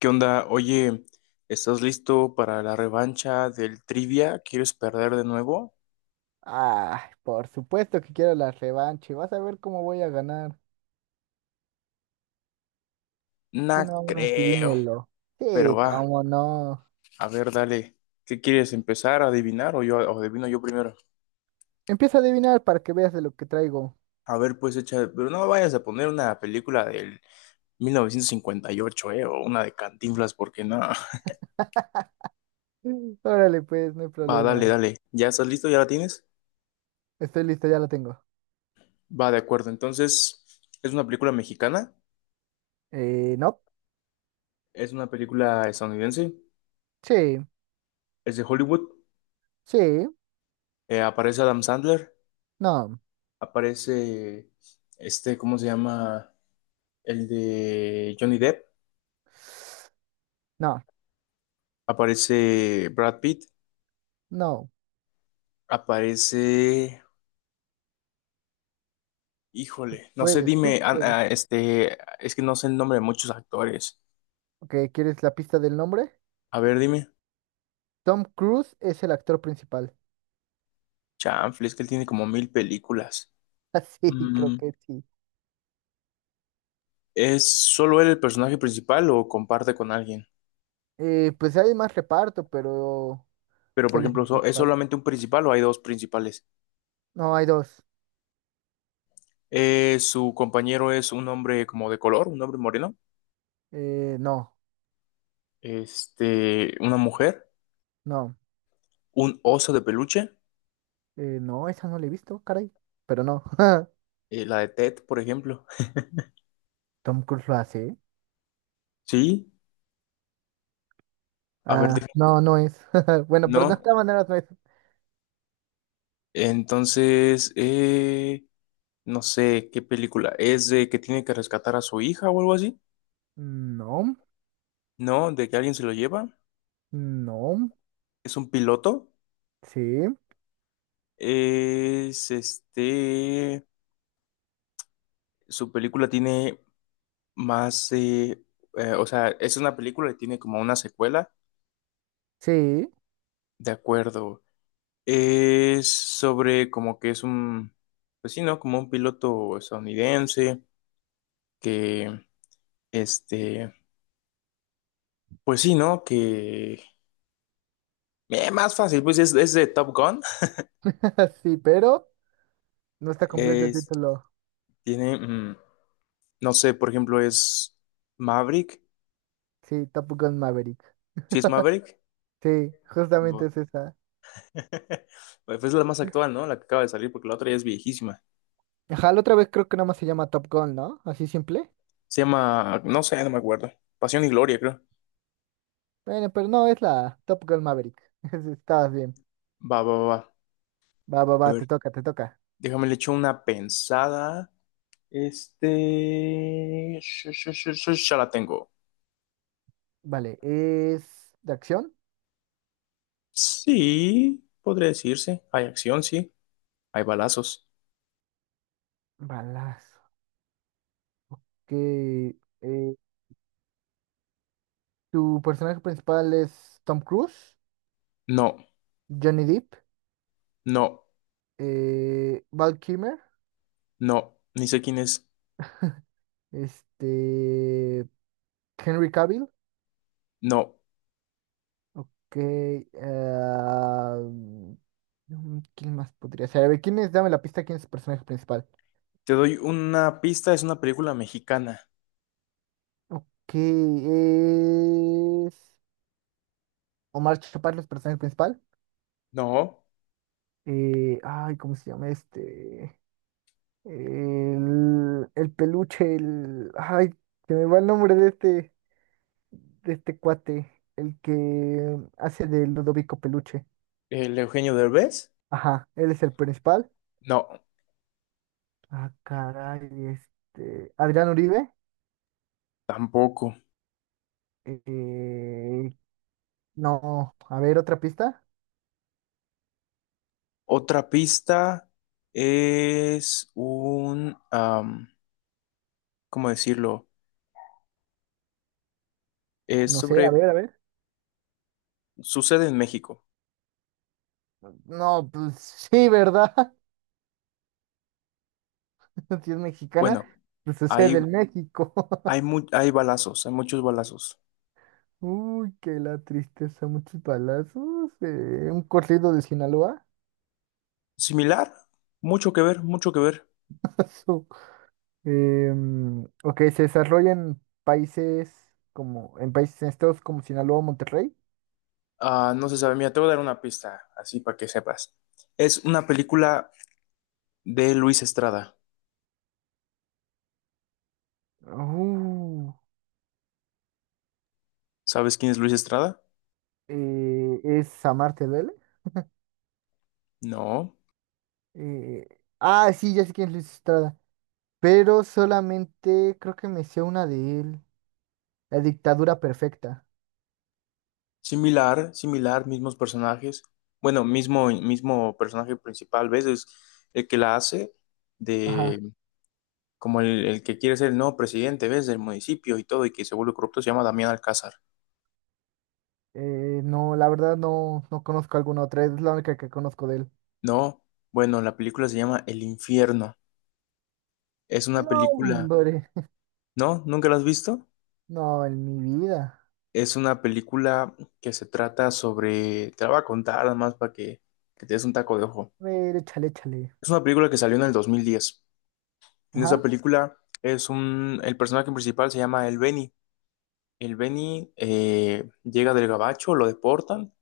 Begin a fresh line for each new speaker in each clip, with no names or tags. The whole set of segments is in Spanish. ¿Qué onda? Oye, ¿estás listo para la revancha del trivia? ¿Quieres perder de nuevo?
Ah, por supuesto que quiero la revancha, y vas a ver cómo voy a ganar. Tú
No
nomás
creo,
dímelo.
pero
Sí,
va,
cómo no.
a ver, dale. ¿Qué quieres empezar a adivinar o adivino yo primero?
Empieza a adivinar para que veas de lo que traigo.
A ver, pues echa, pero no vayas a poner una película del 1958, o una de Cantinflas porque no.
Mm. Órale, pues, no hay
Va,
problema.
dale, dale. ¿Ya estás listo? ¿Ya la tienes?
Estoy listo, ya lo tengo.
Va, de acuerdo. Entonces, ¿es una película mexicana?
No.
¿Es una película estadounidense?
Sí,
¿Es de Hollywood?
sí,
¿Aparece Adam Sandler?
no.
Aparece este, ¿cómo se llama? El de Johnny Depp,
No,
aparece Brad Pitt,
no.
aparece,
Tú
híjole, no sé,
puedes, tú
dime,
puedes.
este, es que no sé el nombre de muchos actores.
Ok, ¿quieres la pista del nombre?
A ver, dime,
Tom Cruise es el actor principal.
chanfle, es que él tiene como mil películas.
Así, creo
Mm,
que sí.
¿Es solo él el personaje principal o comparte con alguien?
Pues hay más reparto, pero
Pero, por
él es
ejemplo,
el
¿es
principal.
solamente un principal o hay dos principales?
No, hay dos.
Su compañero es un hombre como de color, un hombre moreno,
No,
este, una mujer.
no.
Un oso de peluche,
No, esa no la he visto, caray. Pero no.
la de Ted, por ejemplo.
Tom Cruise lo hace, ¿eh?
Sí, a ver,
Ah,
dime.
no, no es. Bueno, pero de
No,
esta manera no es.
entonces, no sé qué película. ¿Es de que tiene que rescatar a su hija o algo así?
No,
No, de que alguien se lo lleva.
no.
¿Es un piloto?
Sí,
Es este. Su película tiene más. O sea, es una película y tiene como una secuela.
sí,
De acuerdo. Es sobre como que es un. Pues sí, ¿no? Como un piloto estadounidense que, este, pues sí, ¿no? Que más fácil, pues es de Top Gun.
sí, pero no está completo el
Es-
título.
Tiene, no sé, por ejemplo, es Maverick.
Sí, Top Gun Maverick.
¿Sí es Maverick?
Sí, justamente
Bu-
es esa.
Pues es la más actual, ¿no? La que acaba de salir, porque la otra ya es viejísima.
Ajá, la otra vez creo que nada más se llama Top Gun, ¿no? Así simple.
Se llama, no sé, no me acuerdo. Pasión y Gloria, creo.
Bueno, pero no, es la Top Gun Maverick. Estabas bien.
Va, va, va.
Va, va,
A
va,
ver,
te toca, te toca.
déjame le echo una pensada. Ya la tengo.
Vale, ¿es de acción?
Sí, podría decirse. Hay acción, sí. Hay balazos.
Balazo. Que eh, tu personaje principal es Tom Cruise,
No,
Johnny Depp,
no,
Val Kilmer,
no. Ni sé quién es.
este, Henry Cavill.
No.
Ok. ah, ¿Quién más podría ser? A ver, ¿quién es? Dame la pista, ¿quién es el personaje principal?
Te doy una pista, es una película mexicana.
Ok, es Omar Chaparro, es el personaje principal.
No.
Ay, ¿cómo se llama este? El peluche. Ay, se me va el nombre de este cuate, el que hace de Ludovico Peluche.
¿El Eugenio Derbez?
Ajá, él es el principal.
No,
Ah, caray, Adrián Uribe.
tampoco.
Eh, no, a ver, otra pista.
Otra pista es un... ¿cómo decirlo? Es
No sé, a
sobre...
ver, a ver.
Sucede en México.
No, pues sí, ¿verdad? Si es mexicana,
Bueno,
pues sucede
hay,
en México.
hay balazos, hay muchos balazos.
Uy, qué la tristeza, muchos balazos. Un corrido de Sinaloa.
Similar, mucho que ver, mucho que ver.
Ok, se desarrolla en países en estados como Sinaloa, Monterrey.
Ah, no se sabe. Mira, te voy a dar una pista, así para que sepas. Es una película de Luis Estrada.
Uh,
¿Sabes quién es Luis Estrada?
es Amar, ¿te duele?
No.
Eh, sí, ya sé quién es Luis Estrada. Pero solamente creo que me sé una de él. La dictadura perfecta.
Similar, similar, mismos personajes. Bueno, mismo, mismo personaje principal, ¿ves? Es el que la hace
Ajá.
de como el que quiere ser el nuevo presidente, ¿ves? Del municipio y todo, y que se vuelve corrupto, se llama Damián Alcázar.
No, la verdad no, no conozco alguna otra. Es la única que conozco de él.
No, bueno, la película se llama El Infierno. Es una
No,
película,
hombre.
¿no? ¿Nunca la has visto?
No, en mi vida.
Es una película que se trata sobre, te la voy a contar nada más para que te des un taco de ojo.
A ver, échale, échale.
Es una película que salió en el 2010. En esa
Ajá.
película es un, el personaje principal se llama El Beni. El Beni llega del Gabacho, lo deportan,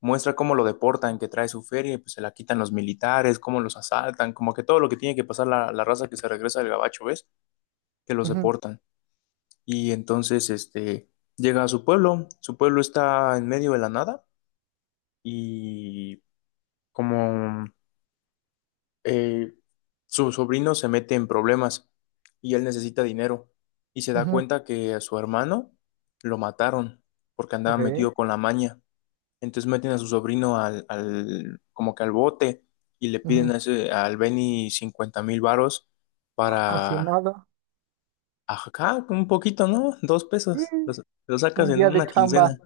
muestra cómo lo deportan, que trae su feria y pues se la quitan los militares, cómo los asaltan, como que todo lo que tiene que pasar la, la raza que se regresa del Gabacho, ¿ves? Que los
Ujú,
deportan. Y entonces este, llega a su pueblo está en medio de la nada y como eh, su sobrino se mete en problemas y él necesita dinero y se da
ujú.
cuenta que a su hermano lo mataron porque andaba
Ok.
metido con la maña. Entonces meten a su sobrino como que al bote y le piden
Ujú.
al Benny 50,000 varos
Casi
para
nada.
acá un poquito, ¿no? Dos
Sí,
pesos. Los- Lo, sacas
un
en
día de
una
chamba.
quincena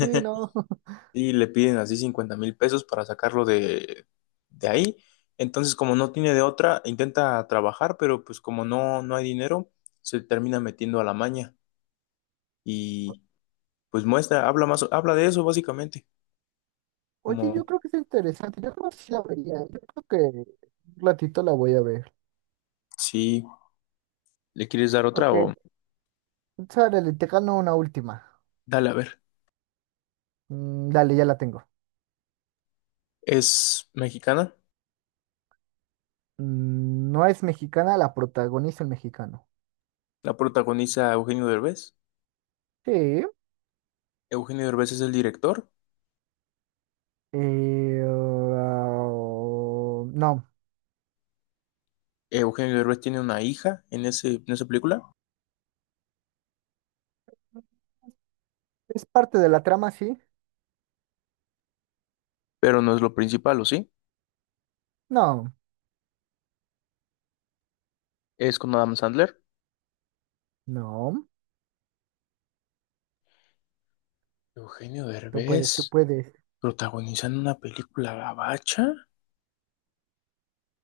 Sí, no.
y le piden así 50,000 pesos para sacarlo de ahí. Entonces, como no tiene de otra, intenta trabajar, pero pues como no, no hay dinero, se termina metiendo a la maña y pues muestra, habla más, habla de eso básicamente,
Oye, yo
como
creo que es interesante. Yo creo que sí la vería. Yo creo que un ratito la voy a ver.
si le quieres dar otra
Ok,
o
sárale, te gano una última.
dale a ver.
Dale, ya la tengo.
Es mexicana,
No es mexicana, la protagoniza el mexicano.
la protagoniza Eugenio Derbez.
Sí.
Eugenio Derbez es el director.
No.
Eugenio Derbez tiene una hija en ese, en esa película,
¿Es parte de la trama, sí?
pero no es lo principal, ¿o sí?
No,
Es con Adam Sandler.
no.
Eugenio
Tú puedes, tú
Derbez.
puedes.
¿Protagonizando una película gabacha?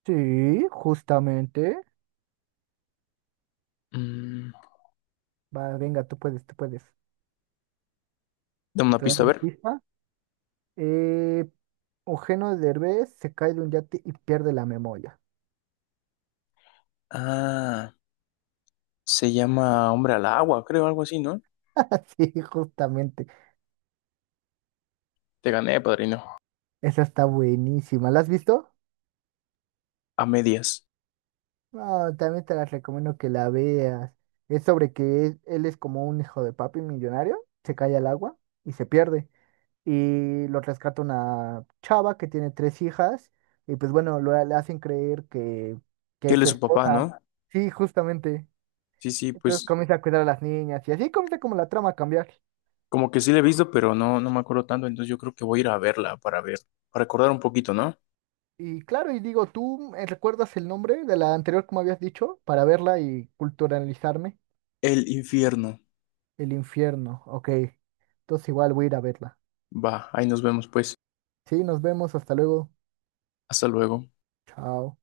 Sí, justamente.
Mm,
Va, venga, tú puedes, tú puedes.
dame una
¿Te doy
pista, a
una
ver.
pista? Eh, Eugenio Derbez se cae de un yate y pierde la memoria.
Ah, se llama Hombre al Agua, creo, algo así, ¿no?
Sí, justamente.
Te gané, padrino.
Esa está buenísima. ¿La has visto?
A medias.
No, también te las recomiendo que la veas. Es sobre que él es como un hijo de papi millonario, se cae al agua y se pierde. Y lo rescata una chava que tiene tres hijas y pues bueno, le hacen creer que
Que
es
él
su
es su papá,
esposa.
¿no?
Sí, justamente.
Sí, sí,
Entonces
pues
comienza a cuidar a las niñas y así comienza como la trama a cambiar.
como que sí la he visto, pero no, no me acuerdo tanto, entonces yo creo que voy a ir a verla para ver, para recordar un poquito, ¿no?
Y claro, y digo, ¿tú recuerdas el nombre de la anterior, como habías dicho, para verla y culturalizarme?
El infierno.
El Infierno, ok. Entonces igual voy a ir a verla.
Va, ahí nos vemos pues.
Sí, nos vemos, hasta luego.
Hasta luego.
Chao.